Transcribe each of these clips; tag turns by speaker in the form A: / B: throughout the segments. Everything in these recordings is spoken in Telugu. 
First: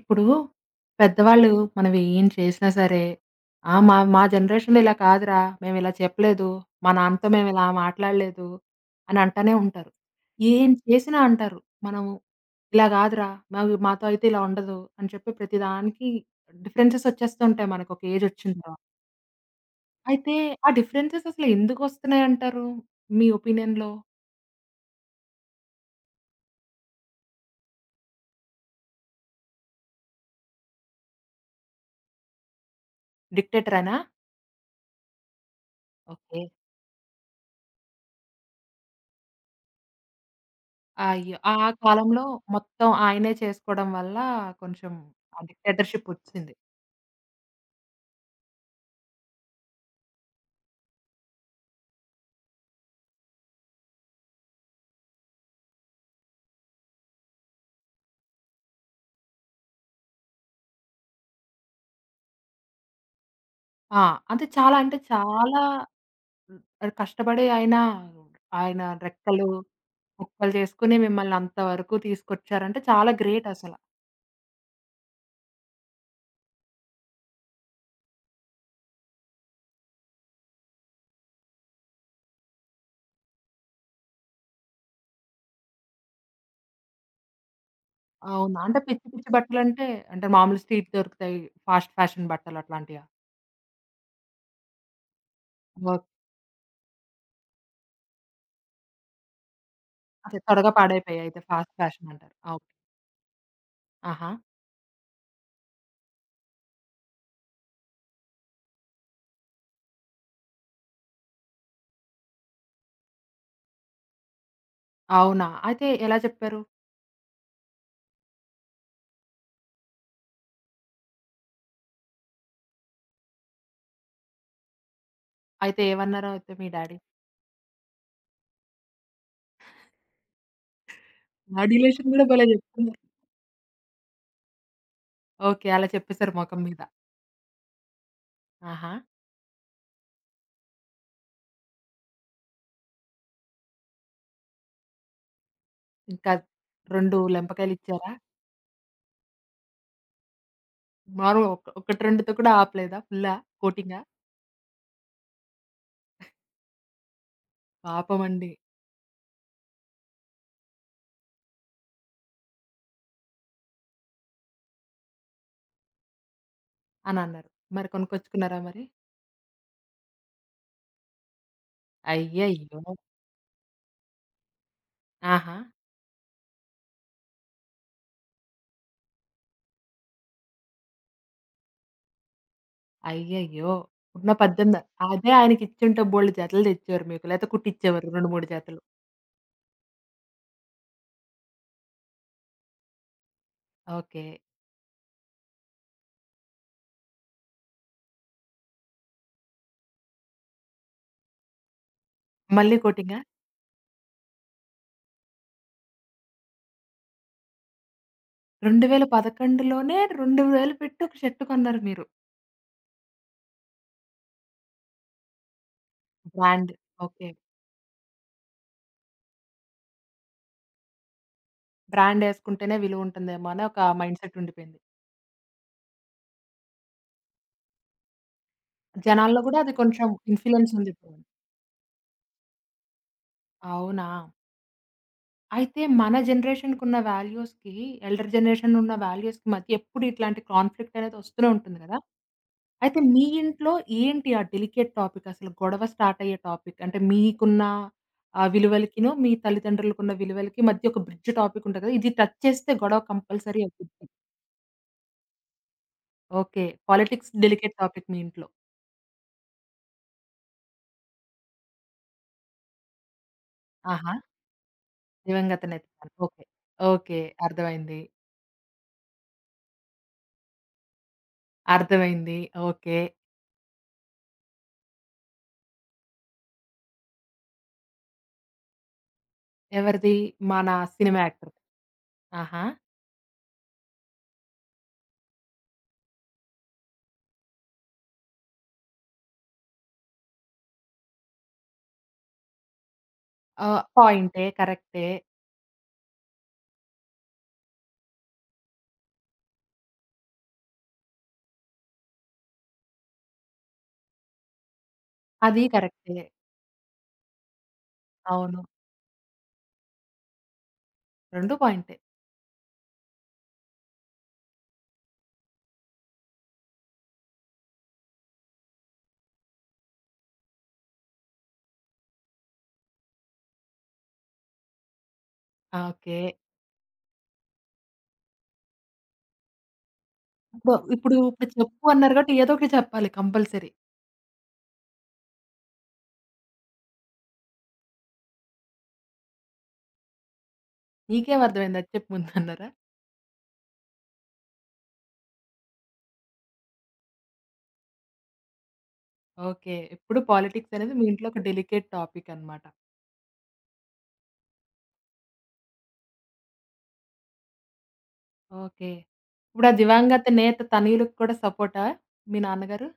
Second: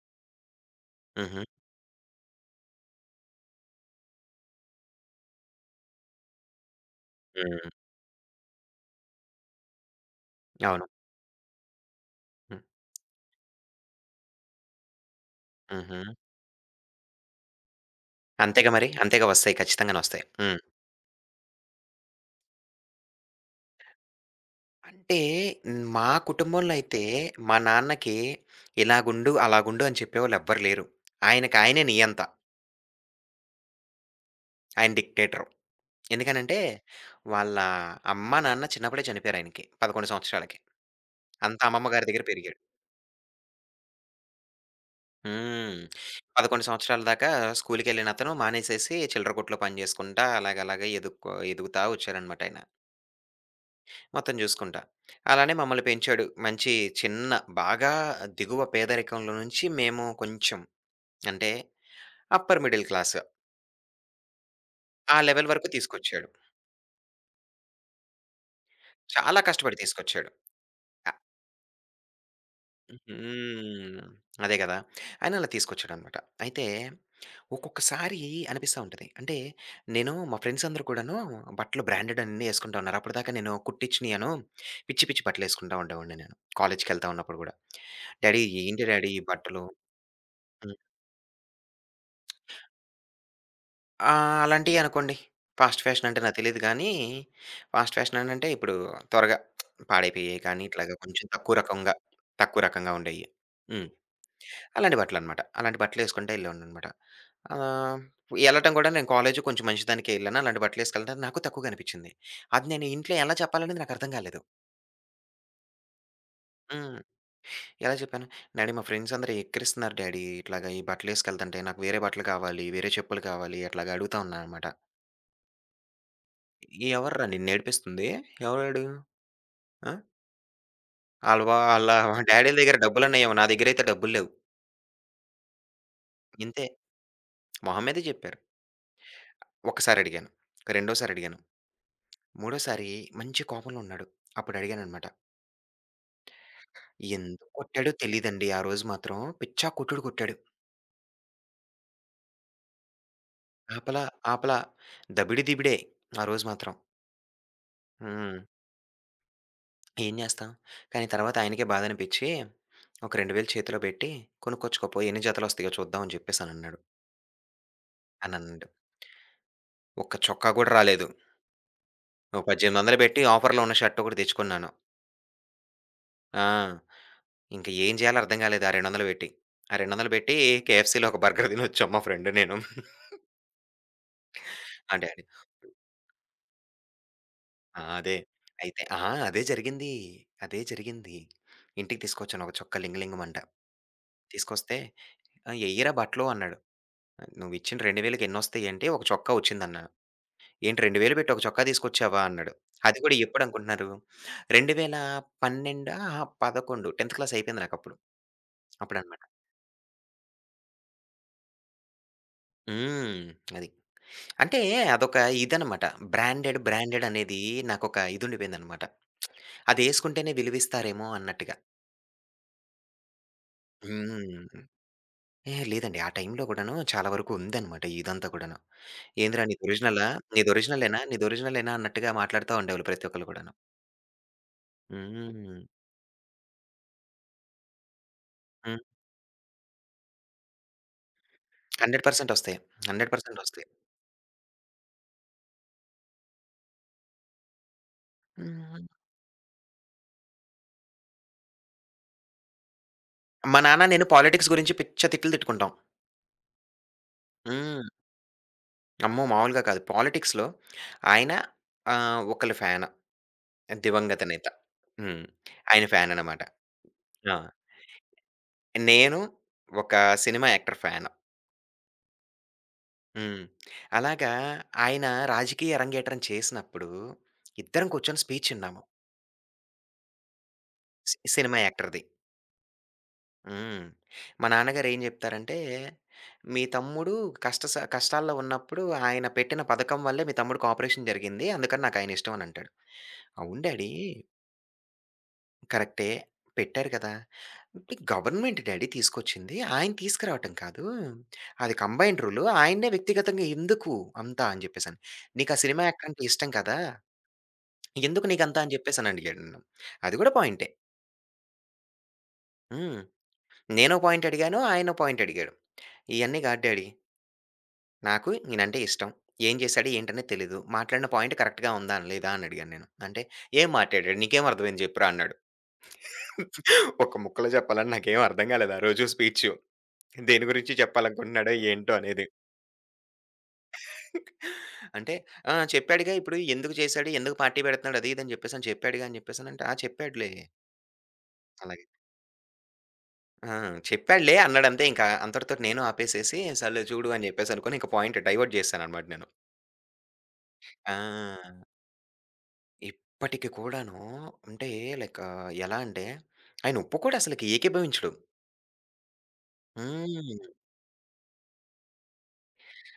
A: ఇప్పుడు
B: హుహు.
A: పెద్దవాళ్ళు మనం ఏం చేసినా సరే, "ఆ! మా మా జనరేషన్‌లో ఇలా కాదురా! మేమిలా చెప్పలేదు. మా నాన్నతో మేమిలా
B: హ్మ్.
A: మాట్లాడలేదు" అని అంటానే ఉంటారు. ఏం
B: అవును.
A: చేసినా అంటారు. మనము
B: హ్మ్.
A: "ఇలా కాదురా! మావి మాతో అయితే ఇలా ఉండదు" అని చెప్పి
B: హుహు.
A: ప్రతిదానికి డిఫరెన్సెస్ వచ్చేస్తుంటాయి మనకు ఒక ఏజ్ వచ్చిన
B: అంతేగా
A: తర్వాత.
B: మరి. అంతేగా వస్తాయి. ఖచ్చితంగానొస్తాయి.
A: అయితే
B: హ్మ్.
A: ఆ డిఫరెన్సెస్ అసలు ఎందుకొస్తున్నాయంటారు? మీ ఒపీనియన్‌లో?
B: అంటే మా కుటుంబంలో అయితే మా నాన్నకి ఇలాగుండు, అలాగుండు అని చెప్పేవాళ్ళు ఎవ్వరు లేరు. ఆయనకి ఆయనే నియంత.
A: డిక్టేటరేనా?
B: ఆయన డిక్టేటర్.
A: ఓకే.
B: ఎందుకనంటే వాళ్ళ అమ్మ, నాన్న చిన్నప్పుడే చనిపోయారాయనకి. 11 సంవత్సరాలకి.
A: అయ్యో! ఆ
B: అంతా అమ్మమ్మ గారి
A: కాలంలో
B: దగ్గర పెరిగాడు.
A: మొత్తం ఆయనే చేసుకోవడం వల్ల కొంచెం ఆ
B: హ్మ్.
A: డిక్టేటర్‌షిప్ వచ్చింది.
B: 11 సంవత్సరాల దాకా స్కూలుకెళ్ళినతను మానేసేసి చిల్లర కొట్లో పని జేసుకుంటా అలాగలాగా ఎదుగుతా వచ్చారనమాటాయన. మొత్తం జూసుకుంటా. అలానే మమ్మల్ని పెంచాడు. మంచి చిన్న బాగా దిగువ పేదరికంలో నుంచి మేము కొంచెం అంటే అప్పర్ మిడిల్ క్లాస్.
A: ఆ! అంటే చాలా అంటే
B: ఆ లెవెల్
A: చాలా
B: వరకు తీసుకొచ్చాడు.
A: హ్మ్, కష్టపడి ఆయన, ఆయన
B: చాలా
A: రెక్కలు,
B: కష్టపడి తీసుకొచ్చాడు.
A: ముక్కలు చేసుకొని
B: అ
A: మిమ్మల్ని అంతవరకు తీసుకొచ్చారంటే చాలా గ్రేట్ అసల.
B: హ్మ్. అదే గదా! ఆయన అలా తీసుకొచ్చాడనమాట. అయితే ఒక్కొక్కసారి అనిపిస్తా ఉంటది. అంటే నేను మా ఫ్రెండ్స్ అందరూ కూడాను బట్టలు బ్రాండెడ్ అన్నీ యేసుకుంటా ఉన్నారు. అప్పటిదాకా నేను కుట్టిచ్చినయను పిచ్చి పిచ్చి బట్టలేసుకుంటా ఉండేవాడిని నేను. కాలేజ్‌కెళ్తా ఉన్నప్పుడు గూడా. డ్యాడీ
A: అవునా? అంటే
B: ఏంటి
A: పిచ్చి
B: డ్యాడీ ఈ
A: పిచ్చి
B: బట్టలు
A: బట్టలంటే అంటే మామూలు
B: హ్మ్.
A: స్ట్రీట్ దొరుకుతాయి. ఫాస్ట్ ఫ్యాషన్ బట్టలు అట్లాంటియా?
B: ఆ! అలాంటియే అనుకోండి. Fast
A: okay.
B: ఫ్యాషన్ అంటే నాకు తెలీదు గానీ, ఫాస్ట్ ఫ్యాషన్ అనంటే ఇప్పుడు త్వరగా
A: అదే
B: పాడైపోయేయి కానీ,
A: త్వరగా
B: ఇట్లాగా
A: పాడైపోయాయి
B: కొంచెం
A: అయితే
B: తక్కువ
A: ఫాస్ట్
B: రకంగా,
A: ఫ్యాషన్ అంటారు. ఆ!
B: తక్కువ
A: ఓకే.
B: రకంగా ఉండేయి. హ్మ్.
A: ఆహా!
B: అలాంటి బట్టలనమాట. అలాంటి బట్టలేసుకుంటా ఎళ్ళేవాడిననమాట. ఆహ్, ఎళ్ళటం కూడా నేను కాలేజు కొంచెం మంచి దానికే ఎళ్ళాను. అలాంటి బట్టలేసుకెళ్ళడం నాకు తక్కువగా అనిపిచ్చింది. అది నేను ఇంట్లో ఎలా చెప్పాలనేది నాకర్థం కాలేదు.
A: అవునా? అయితే ఎలా చెప్పారు?
B: హ్మ్. ఎలా చెప్పాను? డాడీ మా ఫ్రెండ్స్ అందరూ ఎక్కిరిస్తున్నారు డాడీ. ఇట్లాగా ఈ బట్టలేసుకెళ్తంటే నాకు వేరే బట్టలు కావాలి, వేరే చెప్పులు కావాలి అట్లాగా అడుగుతా ఉన్నాననమాట.
A: అయితే ఏమన్నారో అయితే మీ డాడీ?
B: ఎవర్రా నిన్నేడిపిస్తుంది? ఎవరాడు? ఆ!
A: ఆ
B: ఆళ్ళ
A: డీలర్‌షిప్ కూడా భలే
B: డ్యాడీల దగ్గర
A: చెప్తున్నారు.
B: డబ్బులున్నయేమో, నా దగ్గరైతే డబ్బులు లేవు.
A: ఓకే. అలా చెప్పేసారు మొఖం
B: ఇంతే.
A: మీద.
B: మొహం మీదే చెప్పారు.
A: ఆహా!
B: ఒక్కసారడిగాను. రెండోసారడిగాను. మూడోసారి మంచి కోపంలో ఉన్నాడు. అప్పుడడిగాననమాట.
A: ఇంకా 2
B: ఎందుకు కొట్టాడో
A: లెంపకాయలిచ్చారా?
B: తెలీదండి ఆ రోజు మాత్రం. పిచ్చా కొట్టుడు కొట్టాడు.
A: మాములుగా ఒక ఒకటి రెండుతో కూడా ఆపలేదా? ఫుల్లా?
B: ఆపల,
A: కోటింగా?
B: ఆపల దబిడి దిబిడే ఆ రోజు మాత్రం. హ్మ్.
A: పాపమండి.
B: ఏం జేస్తాం? కానీ తర్వాత ఆయనకే బాధనిపిచ్చి, ఒక 2000 చేతిలో బెట్టి, "కొనుక్కొచ్చుకోపో ఎన్ని జతలొస్తయో చూద్దాం" అని జెప్పేసనన్నాడు.
A: అనన్నారు. మరి కొనుక్కొచ్చుకున్నారా
B: అనన్నాడు.
A: మరి?
B: ఒక్క చొక్కా గూడా రాలేదు. ఒక
A: అయ్యయ్యో!
B: 1800 పెట్టి ఆఫర్‌లో ఉన్న షర్ట్ ఒకటి తెచ్చుకున్నాను.
A: ఆహా!
B: ఆ! ఇంక ఏం చేయాలో అర్థం కాలేదు ఆ 200 పెట్టి. ఆ 200 పెట్టి కేఎఫ్‌సీలో ఒక బర్గర్ తినొచ్చాం మా ఫ్రెండ్ నేను.
A: అయ్యయ్యో! ఉన్న 18
B: అంటే అది
A: అదే ఆయనకిచ్చుంటే బోలెడు జతలు తెచ్చేవారు మీకు. లేతే
B: ఆ!
A: కుట్టిచ్చేవారు
B: అదే.
A: 2, 3 జతలు.
B: అయితే అహా! అదే జరిగింది. అదే జరిగింది. ఇంటికి తీసుకొచ్చాను ఒక చొక్కా లింగ లింగమంట.
A: ఓకే.
B: తీసుకొస్తే "ఆ! ఎయ్యిరా బట్టలు" అన్నాడు. "నువ్విచ్చిన 2000కి ఎన్నొస్తాయి" అంటే ఒక చొక్కా వచ్చిందన్నాను. "ఏంటి 2000 పెట్టి ఒక చొక్కా తీసుకొచ్చావా?" అన్నాడు.
A: మళ్ళీ
B: అది కూడా
A: కోటింగా?
B: ఎప్పుడనుకుంటున్నారు? 2012 ఆహా! 11 10 10థ్ క్లాస్ అయిపోయింది నాకప్పుడు. అప్పుడన్నమాట.
A: 2011లోనే 2000 పెట్టి ఒక షర్ట్ కొన్నారు మీరు.
B: హ్మ్. అది. అంటే అదొక ఇదనమాట. Branded,
A: brand.
B: Branded
A: okay.
B: అనేది నాకొక ఇదుండిపోయిందనమాట. అదేసుకుంటేనే విలువిస్తారేమో అన్నట్టుగా.
A: బ్రాండ్ ఏసుకుంటేనే విలువుంటుందేమో అని ఒక మైండ్‌సెట్
B: హ్మ్.
A: ఉండిపోయింది.
B: ఏహే! లేదండి. ఆ టైంలో గూడాను చాలా వరకు ఉందనమాట ఇదంతా గూడాను.
A: జనాల్లో
B: "ఏందిరా
A: గూడా అది
B: నీదొరిజినలా?
A: కొంచెం ఇన్‌ఫ్లూయెన్స్
B: నీదొరిజినలేనా?
A: ఉందిప్పుడు.
B: నీదొరిజినలేనా?" అన్నట్టుగా మాట్లాడుతా ఉండేవాళ్ళు ప్రతి ఒక్కళ్ళు గూడాను.
A: అవునా?
B: హ్మ్.
A: అయితే మన జనరేషన్‌కున్న వాల్యూస్‌కి, ఎల్డర్ జనరేషన్
B: హ్మ్.
A: ఉన్న వాల్యూస్‌కి మధ్య ఎప్పుడు ఇట్లాంటి కాన్‌ఫ్లిక్ట్ అనేది వస్తూనే ఉంటుంది గదా!
B: 100% ఒస్తాయి.
A: అయితే మీ
B: 100% ఒస్తాయి.
A: ఇంట్లో ఏంటి ఆ డెలికేట్ టాపిక్ అసలు గొడవ స్టార్ట్ అయ్యే టాపిక్? అంటే మీకున్న ఆహ్,
B: హ్మ్.
A: విలువలకిను, మీ తల్లిదండ్రులకున్న విలువలకి మధ్య ఒక బ్రిడ్జ్ టాపిక్ ఉంటది గదా! ఇది టచ్ చేస్తే గొడవ
B: మా
A: కంపల్సరీ అవుతుంది.
B: నాన్న నేను పాలిటిక్స్ గురించి పిచ్చ తిట్లు తిట్టుకుంటాం.
A: Okay. Politics delicate
B: hmm.
A: Topic మీ ఇంట్లో.
B: అమ్మో! మామూలుగా కాదు. పాలిటిక్స్‌లో ఆయన ఆహ్, ఒకళ్ళ ఫ్యాన్.
A: ఆహా!
B: దివంగత నేత. హ్మ్.
A: దివంగత నేత.
B: ఆయన ఫ్యాననమాట.
A: ఓకే. ఓకే.
B: ఆ!
A: అర్థమైంది.
B: నేను ఒక సినిమా యాక్టర్ ఫ్యాను.
A: అర్థమైంది. ఓకే.
B: హ్మ్. అలాగా ఆయన రాజకీయ అరంగేట్రం చేసినప్పుడు ఇద్దరం కూర్చొని స్పీచ్ ఇన్నాము.
A: ఎవరిది? మన సినిమా యాక్టర్.
B: సినిమా యాక్టర్‌ది.
A: ఆహా!
B: హ్మ్. మా నాన్నగారు ఏం జెప్తారంటే, "మీ తమ్ముడు కష్టాల్లో ఉన్నప్పుడు ఆయన పెట్టిన పథకం వల్లే మీ తమ్ముడికి ఆపరేషన్ జరిగింది. అందుకని నాకాయనిష్టం" అనంటాడు. అవును
A: ఆ!
B: డాడీ
A: పాయింటే. కరెక్టే.
B: కరెక్టే. పెట్టారు కదా! గవర్నమెంట్ డాడీ తీసుకొచ్చింది. ఆయన తీసుకురావటం కాదు. అది కంబైన్డ్ రూలు. ఆయన్నే వ్యక్తిగతంగా "ఎందుకు అంతా" అని చెప్పేసని. "నీకా
A: అది
B: సినిమా యాక్టర్
A: కరెక్టే.
B: అంటే ఇష్టం కదా! ఎందుకు
A: అవును.
B: నీకంతా" అని చెప్పేసని అడిగాడు నన్ను. అది కూడా పాయింటే.
A: 2 పాయింటే.
B: హ్మ్. నేనో పాయింట్ అడిగాను. ఆయనో పాయింట్ అడిగాడు. "ఇయన్నీ కాదు డాడీ. నాకు ఈయనంటే ఇష్టం. ఏం చేశాడు ఏంటనేది తెలీదు. మాట్లాడిన పాయింట్ కరెక్ట్‌గా ఉందా? అని లేదా?" అని అడిగాను నేను. అంటే "ఏం మాట్లాడాడు? నీకేం అర్థమైంది చెప్పురా" అన్నాడు.
A: ఆ! ఓకే.
B: ఒక్క ముక్కలో చెప్పాలంటే నాకేం అర్థం కాలేదు ఆ రోజు స్పీచు. దేని గురించి
A: ఇప్పుడు ఇప్పుడు ఇప్పుడు
B: చెప్పాలనుకుంటున్నాడో
A: చెప్పు
B: ఏంటో
A: అన్నారు
B: అనేది.
A: కాబట్టి ఏదో ఒకటి చెప్పాలి కంపల్సరీ.
B: అంటే "ఆ! చెప్పాడుగా ఇప్పుడు ఎందుకు చేశాడు? ఎందుకు పార్టీ పెడుతున్నాడు? అది ఇది అని చెప్పేసని చెప్పాడుగా" అని చెప్పేసనంటే, "ఆ! చెప్పాడులే"
A: నీకేం అర్థమైంది
B: అలాగే.
A: అది చెప్పు ముందు అన్నారా?
B: "ఆ! చెప్పాడులే" అన్నాడంతే ఇంకా. అంతటితోటి నేను ఆపేసేసి, సర్లే చూడు అని చెప్పేసి అనుకోని ఇంక పాయింట్ డైవర్ట్ చేశాననమాట నేను.
A: ఓకే. ఇప్పుడు పాలిటిక్స్ అనేది మీ ఇంట్లో ఒక
B: ఆ!
A: డెలికేట్ టాపిక్ అన్నమాట.
B: ఇప్పటికి కూడాను అంటే లైక్ ఎలా అంటే, ఆయన ఒప్పుకోడు అసలకి ఏకీభవించడు.
A: ఓకే. ఇప్పుడు ఆ దివంగత
B: హ్మ్.
A: నేత తనయులకు కూడా సపోర్టా మీ నాన్నగారు?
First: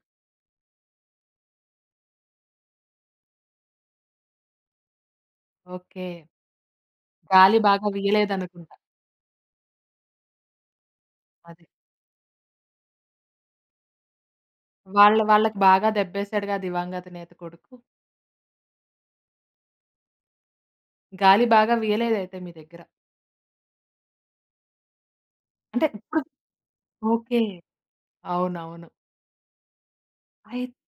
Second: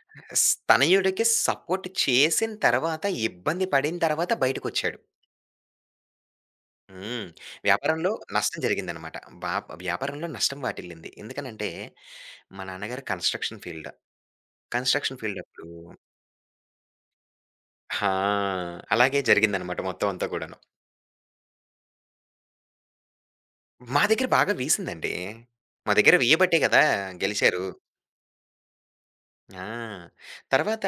B: తనయుడికి సపోర్ట్ చేసిన తర్వాత, ఇబ్బంది పడిన తర్వాత బయటకొచ్చాడు.
A: ఓకే.
B: హ్మ్.
A: గాలి బాగా
B: వ్యాపారంలో నష్టం
A: వీయలేదనుకుంటా.
B: జరిగిందనమాట. వ్యాపారంలో నష్టం వాటిల్లింది.
A: అదే.
B: ఎందుకనంటే, మా నాన్నగారు కన్‌స్ట్రక్షన్ ఫీల్డ్.
A: వాళ్ళ
B: కన్‌స్ట్రక్షన్ ఫీల్డ్
A: వాళ్ళకి
B: అప్పుడు
A: బాగా దెబ్బేసాడుగా దివంగత నేత కొడుకు.
B: ఆ! అలాగే జరిగిందనమాట మొత్తం అంతా కూడాను.
A: గాలి బాగా వీయలేదయితే మీ దగ్గర.
B: మా దగ్గర బాగా వీసిందండి.
A: అంటే
B: మా దగ్గర
A: ఇప్పుడు
B: వీయబట్టే కదా!
A: ఓకే.
B: గెలిచారు.
A: అవునవును.
B: ఆ!
A: అయి
B: తర్వాత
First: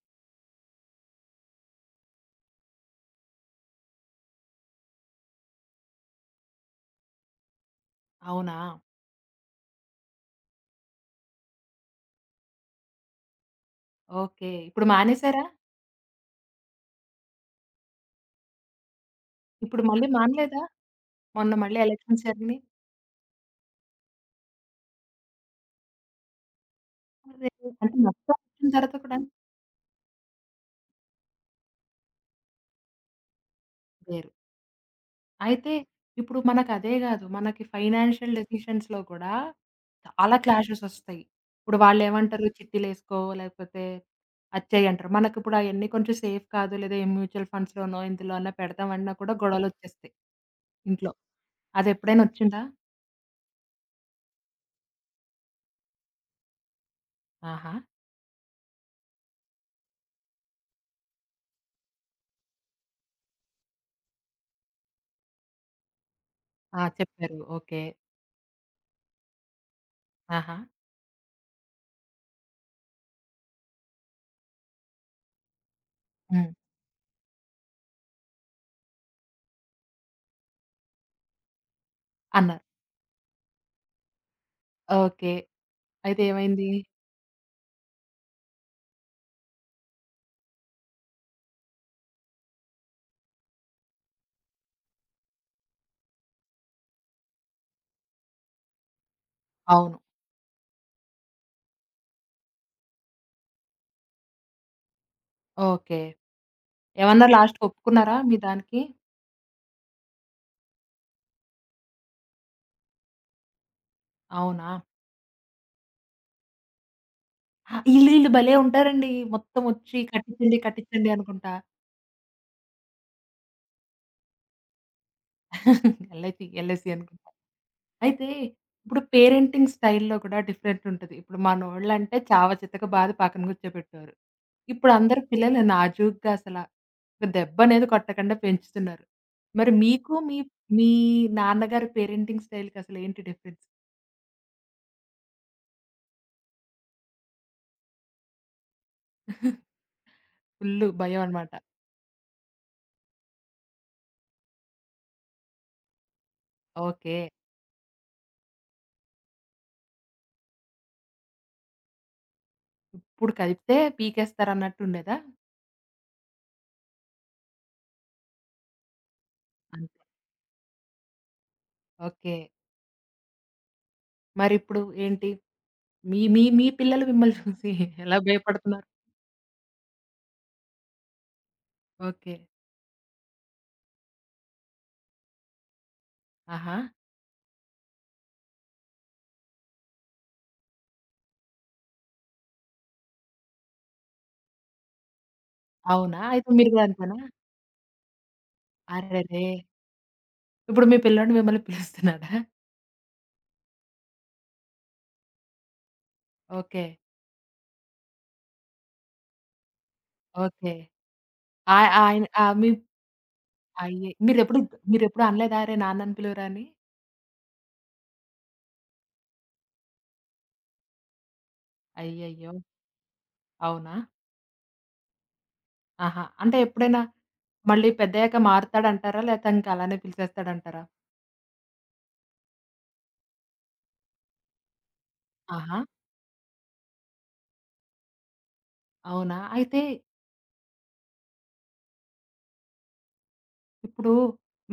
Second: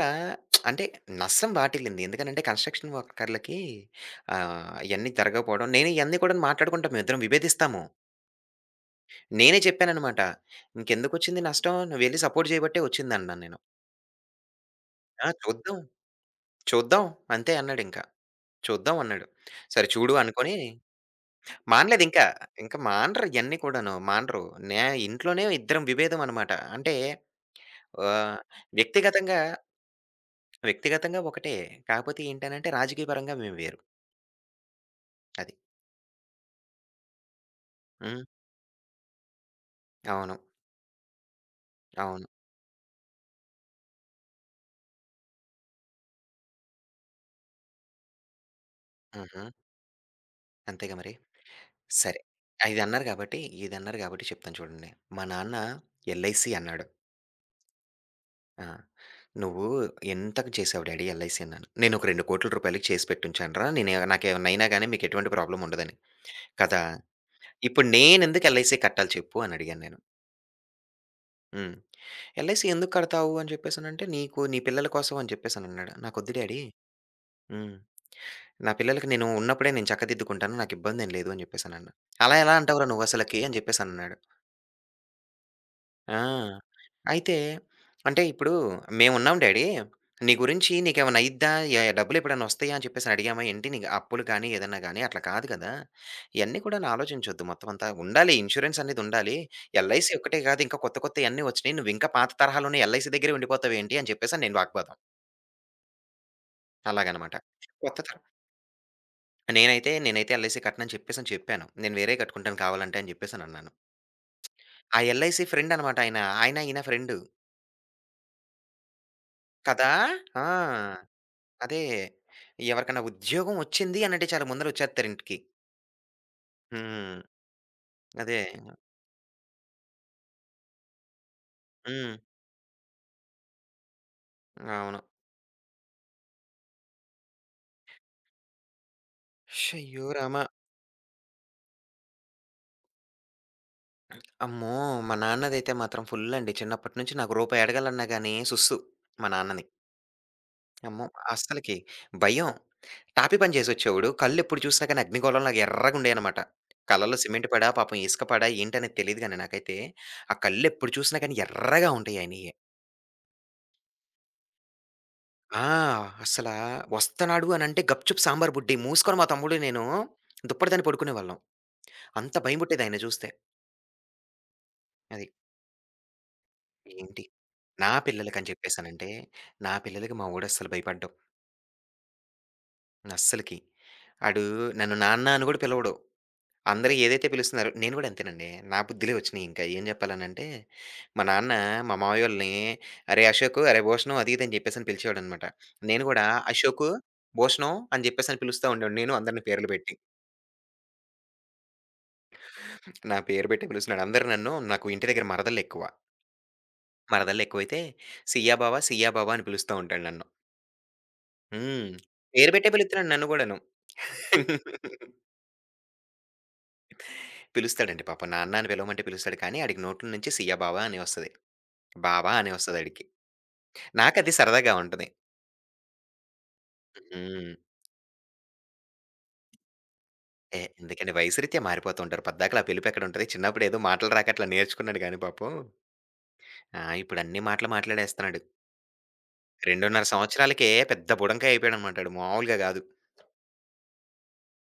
B: అంటే నష్టం వాటిల్లింది. ఎందుకనంటే, కన్‌స్ట్రక్షన్ వర్కర్‌లకి ఆహ్, ఇయన్నీ జరగకపోవడం నేను ఇయన్నీ కూడాను మాట్లాడుకుంటాం. మేమిద్దరం విభేదిస్తాము.
A: అవునా?
B: నేనే చెప్పాననమాట. "నీకెందుకొచ్చింది నష్టం? నువ్వెళ్లి సపోర్ట్ చేయబట్టే వచ్చిందన్నాను నేను."
A: ఓకే. ఇప్పుడు
B: ఆ!
A: మానేసారా?
B: చూద్దాం. చూద్దాం. అంతే అన్నాడింక. చూద్దాం అన్నాడు.
A: ఇప్పుడు
B: సరే
A: మళ్ళీ
B: చూడు అనుకోని
A: మానలేదా? మొన్న మళ్ళీ
B: మానలేదింకా.
A: ఎలక్షన్స్ జరిగినియి.
B: ఇంక మానరు ఇయన్నీ కూడాను. మానరు. నే ఇంట్లోనే ఇద్దరం విభేదం అనమాట. అంటే
A: అదే అంటే మొత్తం
B: ఆహ్,
A: వచ్చిన తర్వాత కూడా
B: వ్యక్తిగతంగా, వ్యక్తిగతంగా ఒకటే. కాపోతే ఏంటనంటే రాజకీయపరంగా మేము వేరు.
A: వేరు.
B: అది.
A: అయితే ఇప్పుడు మనకదే గాదు. మనకి
B: హ్మ్.
A: ఫైనాన్షియల్ డెసిషన్స్‌లో కూడా చాలా
B: అవును.
A: క్లాషెస్ ఒస్తాయి. ఇప్పుడు
B: అవును.
A: వాళ్ళేమంటారు చిట్టీలేసుకో లేకపోతే అది చెయి అంటారు. మనకిప్పుడు అయన్నీ కొంచెం సేఫ్ కాదు. లేదా ఈ మ్యూచువల్ ఫండ్స్‌లోనో, ఇందులో అన్నా పెడదామన్నా కూడా
B: హుహు.
A: గొడవలొచ్చేస్తాయి
B: అంతేగా
A: ఇంట్లో.
B: మరి. సరే.
A: అదెప్పుడైనా ఒచ్చిందా?
B: ఇదన్నారు గాబట్టి, ఇదన్నారు గాబట్టి చెప్తాను చూడండి. మా నాన్న ఎల్ఐసీ అన్నాడు.
A: ఆహా!
B: ఆ! "నువ్వు ఎంతకు చేసావు డాడీ ఎల్ఐసీ" అన్నాను. "నేనొక రూ. 2,00,00,000 చేసి పెట్టుంచానురా! నేను నాకేమన్నా అయినా గాని మీకెటువంటి ప్రాబ్లమ్ ఉండదని."
A: ఆ!
B: "కదా!
A: చెప్పారు. ఓకే.
B: ఇప్పుడు నేనెందుకు ఎల్ఐసీ కట్టాలి చెప్పు" అని అడిగాను నేను.
A: ఆహా!
B: హ్మ్. "ఎల్ఐసీ ఎందుకు కడతావు" అని చెప్పేసనంటే, "నీకు నీ పిల్లల కోసం" అని చెప్పేసనన్నాడు. "నాకొద్దు
A: హ్మ్.
B: డాడీ హ్మ్. నా పిల్లలకి నేను ఉన్నప్పుడే నేను చక్కదిద్దుకుంటాను. నాకిబ్బందేం లేదు" అని చెప్పేసనన్నా. "అలా ఎలా
A: అన్నారు.
B: అంటావురా నువ్వసలకి" అని చెప్పేసనన్నాడు.
A: ఓకే.
B: ఆ!
A: అయితే ఏమైంది?
B: అయితే అంటే ఇప్పుడు "మేమున్నాం డాడీ. నీ గురించి నీకేమన్నా అయిద్దా? డబ్బులెప్పుడన్నా వస్తాయా?" అని చెప్పేసని అడిగామా ఏంటి? నీకు అప్పులు కానీ, ఏదన్నా గానీ అట్లా కాదు కదా! ఇయన్నీ కూడాను ఆలోచించొద్దు మొత్తం అంతా. ఉండాలి ఇన్స్యూరెన్స్ అనేది ఉండాలి.
A: అవును.
B: ఎల్ఐసీ ఒక్కటే కాదు ఇంకా కొత్త కొత్తయన్నీ వచ్చినియి. నువ్వింకా పాత తరహాలోనే ఎల్ఐసీ దగ్గరే ఉండిపోతావేంటి? అని చెప్పేసని నేను వాగ్వాదం.
A: ఓకే. ఏమన్నారు
B: అలాగనమాట.
A: లాస్ట్‌కి
B: కొత్త
A: ఒప్పుకున్నారా
B: తర
A: మీ దానికి?
B: నేనైతే నేనైతే ఎల్ఐసీ కట్టనని చెప్పేసని చెప్పాను. నేను వేరే కట్టుకుంటాను కావాలంటే అని చెప్పేసనన్నాను.
A: అవునా?
B: ఆ ఎల్ఐసీ ఫ్రెండ్ అనమాట ఆయన. ఈయన ఫ్రెండు.
A: ఆ! ఈళ్ళు ఈళ్ళు భలే ఉంటారండి. మొత్తం
B: కదా!
A: వచ్చి
B: ఆ!
A: కట్టించండి, కట్టించండి అనుకుంటా.
B: అదే. ఎవరికన్నా ఉద్యోగం ఒచ్చింది అనంటే చాలు ముందల ఒచ్చేత్తారు ఇంటికి.
A: ఎల్ఐసి
B: హ్మ్.
A: అనుకుంటా. అయితే
B: అదే.
A: ఇప్పుడు పేరెంటింగ్ స్టైల్‌లో కూడా డిఫరెంట్ ఉంటది. ఇప్పుడు
B: హ్మ్.
A: మనోళ్ళంటే చావచితక బాది పక్కన కూర్చోబెట్టేవారు.
B: అవును.
A: ఇప్పుడందరూ పిల్లలు నాజూగ్గా అసల ఒక దెబ్బనేది కొట్టకుండా పెంచుతున్నారు. మరి
B: షయ్యో
A: మీకు మీ
B: రామ!
A: మీ నాన్నగారి పేరెంటింగ్ స్టైల్‌కసలేంటి డిఫరెన్స్?
B: అమ్మో! మా నాన్నదైతే మాత్రం ఫుల్లండి. చిన్నప్పటి నుంచి నాకు రూపాయి అడగాలన్నా గాని సుస్సు మా నాన్నని.
A: ఫుల్లు
B: అమ్మో!
A: భయమనమాట.
B: అస్సలకి భయం. టాపీ పని జేసొచ్చేవాడు. కళ్ళెప్పుడు చూసినా గాని అగ్నిగోళంలాగా ఎర్రగుండేయనమాట.
A: ఓకే.
B: కళ్ళలో సిమెంట్ పడా, పాపం ఇసుక పడా ఏంటనేది తెలీదు గాని నాకైతే. ఆ కళ్ళెప్పుడు చూసినా గాని ఎర్రగా ఉంటాయి ఆయనియి.
A: ఇప్పుడు కలిపితే పీకేస్తారన్నట్టుండేదా?
B: ఆ! అసలా వస్తన్నాడు అనంటే గప్‌చుప్ సాంబార్ బుడ్డి. మూసుకొని మా తమ్ముడు నేను
A: అంతే.
B: దుప్పటి దాని పడుకునేవాళ్ళం. అంత
A: ఓకే.
B: భయం పుట్టేది ఆయన్ని చూస్తే.
A: మరిప్పుడు ఏంటి?
B: అది.
A: మీ మీ మీ పిల్లలు
B: ఏంటి?
A: మిమ్మల్ని చూసి
B: నా
A: ఎలా
B: పిల్లలకని
A: భయపడుతున్నారు?
B: చెప్పేసనంటే, నా పిల్లలకి మా వోడు అస్సలు భయపడ్డు.
A: ఓకే.
B: అస్సలకి. ఆడు నన్ను నాన్న అని గూడా పిలవడు.
A: ఆహా!
B: అందరూ ఏదైతే పిలుస్తున్నారో నేను గూడా అంతేనండి. నా బుద్ధిలే వచ్చినియి ఇంకా. ఏం జెప్పాలనంటే, మా నాన్న మా మావయ్యోళ్ళని "అరేయ్! అశోకు, అరేయ్! భూషణం" అది ఇది అని చెప్పేసని పిలిచేవాడనమాట. నేను
A: అవునా?
B: గూడా
A: అయితే మీరు గూడా
B: "అశోకు,
A: అంతేనా?
B: భూషణం" అని జెప్పేసని పిలుస్తా ఉండేవాడిని నేను అందరిని
A: అరెరే!
B: పేర్లు పెట్టి.
A: ఇప్పుడు మీ పిల్లోడు మిమ్మల్ని పిలుస్తున్నాడా?
B: నా పేరు పెట్టి పిలుస్తున్నాడు. అందరూ నన్ను నాకు ఇంటి దగ్గర మరదళ్ళెక్కువ.
A: ఓకే.
B: మరదళ్ళెక్కువైతే సియా బావ అని పిలుస్తా ఉంటాడు నన్ను.
A: ఓకే. ఆయ
B: హ్మ్.
A: ఆయన ఆ!
B: పేరు
A: మీ
B: పెట్టే పిలుత్తున్నాడు నన్ను గూడాను.
A: అయ్యే! మీరెప్పుడు మీరెప్పుడు అనలేదా? "అరేయ్! నాన్న అని పిలువరా" అని?
B: పిలుస్తాడండి పాపం. నాన్న అని పిలవమంటే పిలుస్తాడు కానీ ఆడికి నోట్లో నుంచి సియా బావ అనే వస్తది. బావా అనే
A: అయ్యయ్యో!
B: వస్తదాడికి.
A: అవునా?
B: నాకది సరదాగా ఉంటది.
A: ఆహా! అంటే ఎప్పుడైనా
B: హ్మ్.
A: మళ్ళీ పెద్దయ్యాక మారుతాడంటారా? లేతే ఇంక అలానే పిలిచేస్తాడంటారా?
B: ఎందుకండి వయసురీత్యా మారిపోతూ ఉంటారు. పద్దాకలా ఆ పిలుపెక్కడుంటది. చిన్నప్పుడేదో మాటలు రాక అట్లా నేర్చుకున్నాడు గానీ పాపం.
A: ఆహా!
B: ఆ! ఇప్పుడన్ని మాటలు మాట్లాడేస్తన్నాడు.
A: అవునా? అయితే
B: 2.5 సంవత్సరాలకే పెద్ద బుడంకాయ అయిపోయాడనమాట ఆడు. మామూలుగా గాదు.
A: ఇప్పుడు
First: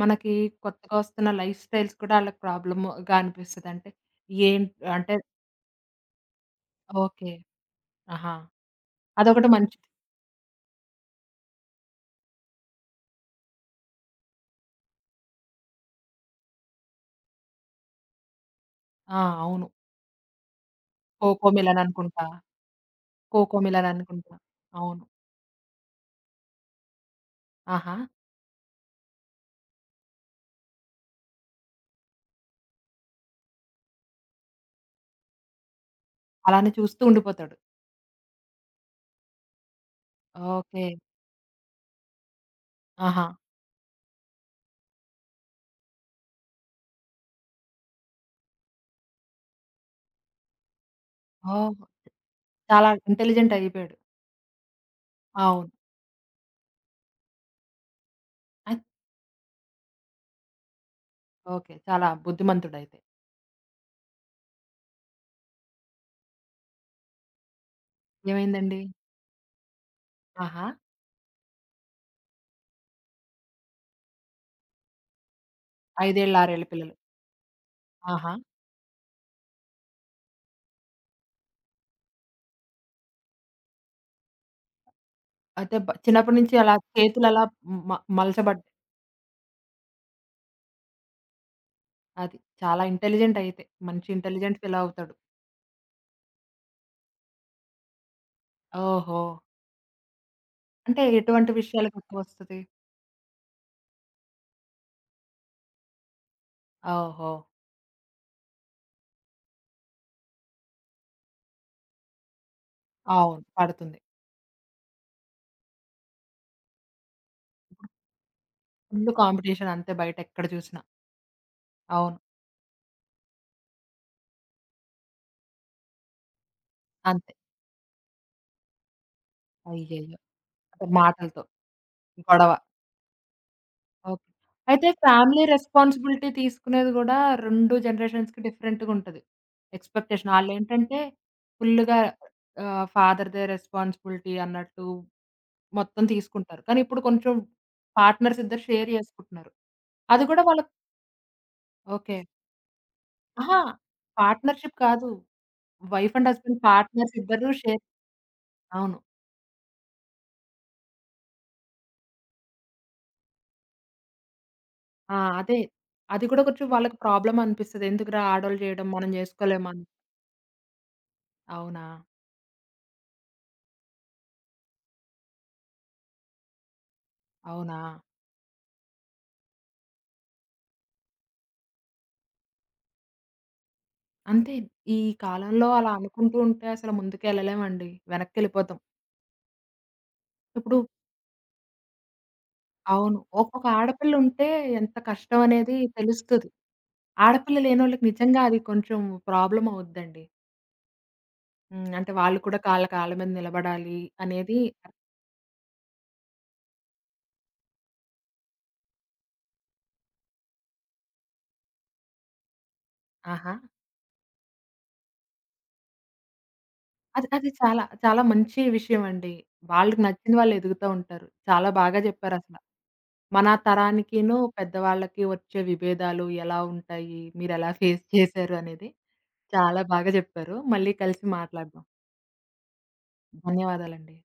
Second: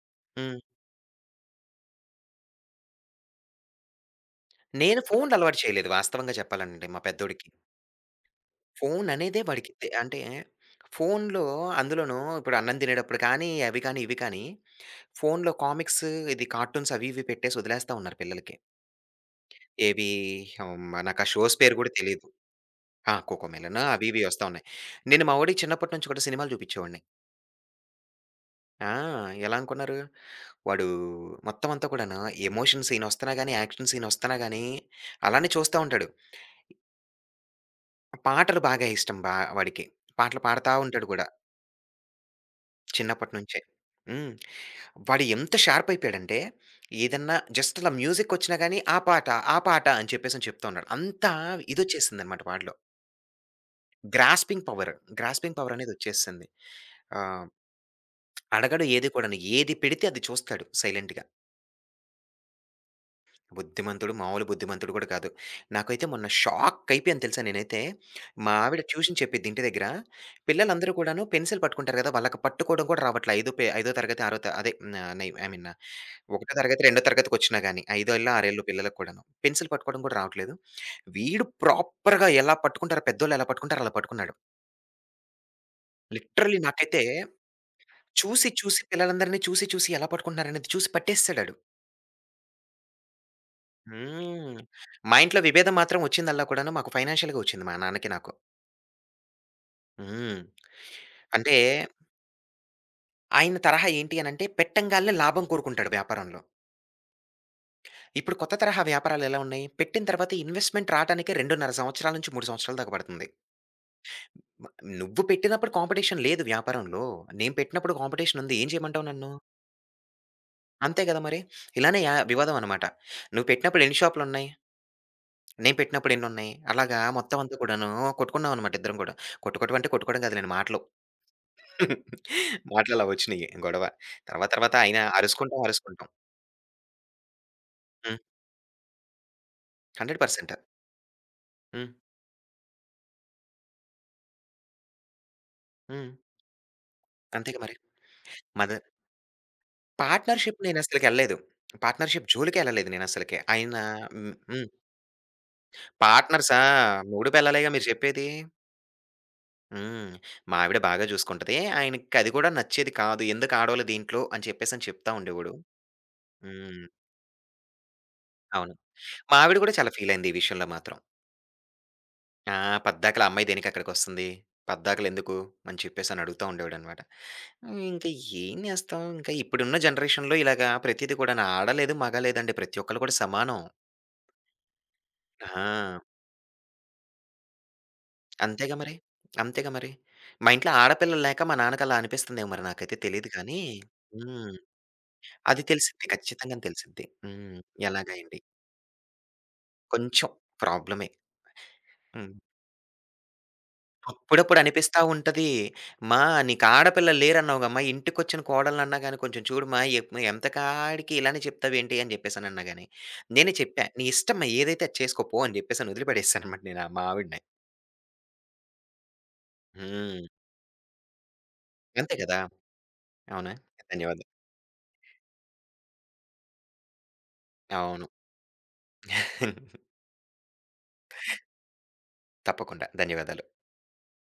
A: మనకి
B: హ్మ్.
A: కొత్తగా వస్తున్న లైఫ్ స్టైల్స్ కూడా ఆళ్ళకి ప్రాబ్లమ్‌గా అనిపిస్తది. అంటే ఏం
B: నేను
A: అంటే
B: ఫోన్లు అలవాటు చేయలేదు వాస్తవంగా చెప్పాలంటే మా
A: ఓకే.
B: పెద్దోడికి.
A: ఆహా!
B: ఫోన్ అనేదే
A: అదొకటి
B: వాడికి
A: మంచిది.
B: తె అంటే ఫోన్‌లో అందులోనూ ఇప్పుడు అన్నం తినేటప్పుడు కానీ, అవి కానీ, ఇవి కానీ ఫోన్‌లో కామిక్స్ ఇది కార్టూన్స్ అవి ఇవి పెట్టేసి వదిలేస్తా ఉన్నారు పిల్లలకి.
A: ఆ! అవును.
B: ఏవి హ్మ్, నాకు ఆ
A: కోకో
B: షోస్ పేరు
A: మిలన్
B: కూడా
A: అనుకుంటా.
B: తెలీదు. ఆ!
A: కోకో
B: 'కోకోమెలన్'
A: మిలన్
B: అవి ఇవి
A: అనుకుంటా.
B: వస్తా ఉన్నాయి.
A: అవును.
B: నేను మా వోడికి చిన్నప్పటి నుంచి కూడా సినిమాలు చూపించేవాడిని.
A: ఆహా!
B: ఆ! ఎలా అనుకున్నారు? వాడు మొత్తం అంతా కూడాను ఎమోషన్ సీన్ వస్తున్నా గాని, యాక్షన్ సీన్ వస్తున్నా గాని అలానే చూస్తా ఉంటాడు.
A: అలానే చూస్తూ ఉండిపోతాడు.
B: పాటలు బాగా ఇష్టం బా వాడికి. పాటలు పాడతా
A: ఓకే.
B: ఉంటాడు గూడా
A: ఆహా!
B: చిన్నప్పటి నుంచే. హ్మ్. వాడు ఎంత షార్ప్ అయిపోయాడంటే, ఏదన్నా జస్ట్ అలా మ్యూజికొచ్చినా గాని, "ఆ పాట, ఆ పాట" అని చెప్పేసని చెప్తా ఉన్నాడు. అంత
A: ఓహ్!
B: ఇదొచ్చేసిందనమాట వాడిలో.
A: చాలా ఇంటెలిజెంట్ అయిపోయాడు.
B: గ్రాస్పింగ్ పవర్, గ్రాస్పింగ్
A: అవును.
B: పవర్ అనేదొచ్చేసింది. ఆహ్,
A: అయి
B: అడగడు ఏది కూడాను. ఏది పెడితే అది చూస్తాడు సైలెంట్‌గా.
A: ఓకే. చాలా బుద్ధిమంతుడయితే.
B: బుద్ధిమంతుడు, మామూలు బుద్ధిమంతుడు కూడా కాదు. నాకైతే మొన్న షాక్ అయిపోయాను తెలుసా నేనైతే. మా
A: ఏమైందండి?
B: ఆవిడ ట్యూషన్ చెప్పిద్ది ఇంటి దగ్గర.
A: ఆహా!
B: పిల్లలందరూ కూడాను పెన్సిల్ పట్టుకుంటారు కదా! వాళ్ళకి పట్టుకోవడం కూడా రావట్ల. ఐదో తరగతి, ఆరో త అదే ఆహ్, నై ఐ మీన్
A: 5 ఏళ్ల, 6
B: 1వ
A: ఏళ్ల
B: తరగతి,
A: పిల్లలు.
B: 2వ తరగతికొచ్చినా గాని, ఐదేళ్ళో,
A: ఆహా!
B: ఆరేళ్ళో పిల్లలకి కూడాను. పెన్సిల్ పట్టుకోవడం కూడా రావట్లేదు. వీడు ప్రాపర్‌గా ఎలా పట్టుకుంటారో పెద్దోళ్ళు ఎలా పట్టుకుంటారో అలా పట్టుకున్నాడు.
A: అయితే బ చిన్నప్పటి నుంచి
B: లిటరల్లీ
A: అలా
B: నాకైతే
A: చేతులలా మ
B: చూసి,
A: మలచబడ్డాయి.
B: చూసి పిల్లలందరిని చూసి, చూసి ఎలా పట్టుకుంటున్నారనేది చూసి పట్టేసేసాడాడు.
A: అది. చాలా ఇంటెలిజెంట్ అయితే. మంచి
B: హ్మ్.
A: ఇంటెలిజెంట్ ఫెలో అవుతాడు.
B: మా ఇంట్లో విభేదం మాత్రం ఒచ్చిందల్లా కూడాను మాకు ఫైనాన్షియల్‌గా ఒచ్చింది మా నాన్నకి నాకు.
A: ఓహో!
B: హ్మ్.
A: అంటే ఎటువంటి
B: అంటే
A: విషయాలకు ఎక్కువొస్తది?
B: ఆయన తరహా ఏంటి అనంటే పెట్టంగాల్నే లాభం కోరుకుంటాడు వ్యాపారంలో.
A: ఓహో!
B: ఇప్పుడు కొత్త తరహా వ్యాపారాలెలా ఉన్నాయి? పెట్టిన తర్వాత ఇన్వెస్ట్‌మెంట్ రాటానికే 2.5 సంవత్సరాల నుంచి 3 సంవత్సరాల దాకా పడుతుంది.
A: అవును. పడుతుంది.
B: మ నువ్వు పెట్టినప్పుడు కాంపిటీషన్ లేదు వ్యాపారంలో. నేను పెట్టినప్పుడు కాంపిటీషన్ ఉంది. ఏం చేయమంటావు
A: ఫుల్లు
B: నన్ను?
A: కాంపిటీషన్ అంతే బయటెక్కడ చూసినా.
B: అంతే గదా మరి! ఇలానే యా
A: అవును.
B: వివాదం అనమాట. నువ్వు పెట్టినప్పుడు ఎన్ని షాపులున్నాయి? నేను పెట్టినప్పుడు ఎన్నున్నాయి. అలాగా
A: అంతే.
B: మొత్తం అంతా కూడాను కొట్టుకున్నామనమాట ఇద్దరం కూడా. కొట్టుకోవటం అంటే
A: అయ్యయ్యో!
B: కొట్టుకోవడం కాదులెండి మాటలు.
A: అంటే మాటలతో గొడవ.
B: మాటలు అలా వచ్చినియి గొడవ.
A: ఓకే.
B: తర్వాత తర్వాత
A: అయితే
B: ఆయన
A: ఫ్యామిలీ
B: అరుసుకుంటాం, అరుసుకుంటాం.
A: రెస్పాన్సిబిలిటీ తీసుకునేది గూడా 2
B: హ్మ్.
A: జనరేషన్స్‌కి డిఫరెంట్‌గుంటది. ఎక్స్‌పెక్టేషన్
B: 100%
A: ఆళ్ళేంటంటే
B: హ్మ్.
A: ఫుల్‌గా ఆహ్, ఫాదర్‌దే రెస్పాన్సిబిలిటీ అన్నట్టు మొత్తం
B: హ్మ్.
A: తీసుకుంటారు. కానీ ఇప్పుడు కొంచెం
B: అంతేగా మరి.
A: పార్ట్నర్స్ ఇద్దరు
B: మద
A: షేర్ జేసుకుంటున్నారు. అది కూడా
B: పార్ట్నర్‌షిప్
A: వాళ్ళకి
B: నేనసలకెళ్ళలేదు.
A: ఓకే.
B: పార్ట్నర్‌షిప్ జోలికే ఎళ్ళలేదు నేనసలకి.
A: అహా!
B: ఆయన హ్మ్. హ్మ్.
A: పార్ట్నర్‌షిప్ కాదు. వైఫ్ అండ్
B: పార్ట్నర్సా!
A: హస్బెండ్ పార్ట్నర్స్
B: మొగుడు
A: ఇద్దరు
B: పెళ్ళాలేగా
A: షేర్
B: మీరు చెప్పేది.
A: అవును.
B: హ్మ్. మా ఆవిడ బాగా చూసుకుంటది. ఆయనకది కూడా నచ్చేది కాదు. ఎందుకు ఆడోళ్ళు దీంట్లో అని చెప్పేసని చెప్తా
A: ఆ!
B: ఉండేవాడు.
A: అదే. అది కూడా కొంచెం
B: హ్మ్.
A: వాళ్ళకి ప్రాబ్లమ్ అనిపిస్తది. ఎందుకురా ఆడోళ్ళు
B: అవును.
A: జేయడం మనం
B: మా ఆవిడ కూడా
A: జేసుకోలేమని.
B: చాలా ఫీలయింది ఈ విషయంలో మాత్రం.
A: అవునా?
B: "ఆ! పద్దాకల ఆ అమ్మాయి దేనికక్కడికొస్తుంది? పద్దాకలెందుకు?" అని చెప్పేసని అడుగుతా ఉండేవాడనమాట.
A: అవునా?
B: హ్మ్. ఇంక ఏం జేస్తాం? ఇంకా ఇప్పుడున్న జనరేషన్‌లో ఇలాగా ప్రతీది కూడాను ఆడ లేదు, మగ లేదండి. ప్రతి ఒక్కళ్ళు కూడా సమానం.
A: అంతే. ఈ కాలంలో అలా
B: ఆ!
A: అనుకుంటూ ఉంటే అసలు ముందుకెళ్ళలేమండి.
B: అంతేగా
A: వెనక్కెళ్ళిపోతాం.
B: మరి. అంతేగా మరి. మా ఇంట్లో
A: ఇప్పుడు
B: ఆడపిల్లలు లేక మా నాన్నకలా అనిపిస్తుందేమో మరి నాకైతే
A: అవును.
B: తెలీదు కానీ
A: ఒక్కొక్క ఆడపిల్లుంటే
B: హ్మ్.
A: ఎంత కష్టం
B: అది
A: అనేది
B: తెలిసిద్ది.
A: తెలుస్తది.
B: ఖచ్చితంగానే తెలిసిద్ది. హ్మ్.
A: ఆడపిల్ల లేనోళ్ళకి
B: ఎలాగా ఏంటి?
A: నిజంగా అది కొంచెం ప్రాబ్లమ్ అవుద్దండి.
B: కొంచెం ప్రాబ్లమే.
A: హ్మ్. అంటే
B: హ్మ్.
A: వాళ్ళు కూడా కాళ్ళ కాళ్ళ మీద నిలబడాలి
B: అప్పుడప్పుడు
A: అనేది
B: అనిపిస్తా ఉంటది. "మా "నీకు ఆడపిల్లలు లేరన్నావుగమ్మా! ఇంటికొచ్చిన కోడళ్ళన్నా గాని కొంచెం చూడుమా! ఎంతకాడికి ఇలానే చెప్తావేంటి?" అని చెప్పేసనన్నా గాని,
A: ఆహా!
B: నేనే చెప్పా. "నీ ఇష్టమ్మా! ఏదైతే అది చేసుకో పో" అని చెప్పేసని వదిలిపడేసాననమాట నేను ఆ మా
A: అది
B: ఆవిడని.
A: అది చాలా, చాలా మంచి విషయం అండి. వాళ్ళకి
B: హ్మ్.
A: నచ్చిన వాళ్ళు ఎదుగుతా ఉంటారు. చాలా బాగా
B: అంతే కదా!
A: చెప్పారసల. మన
B: అవునా? ధన్యవాదాలు.
A: తరానికిను, పెద్దవాళ్ళకి వచ్చే విభేదాలు ఎలా ఉంటాయి? మీరెలా ఫేస్
B: అవును.
A: చేశారు అనేది. చాలా బాగా చెప్పారు. మళ్ళీ కలిసి మాట్లాడదాం.
B: తప్పకుండా. ధన్యవాదాలు.
A: ధన్యవాదాలండి.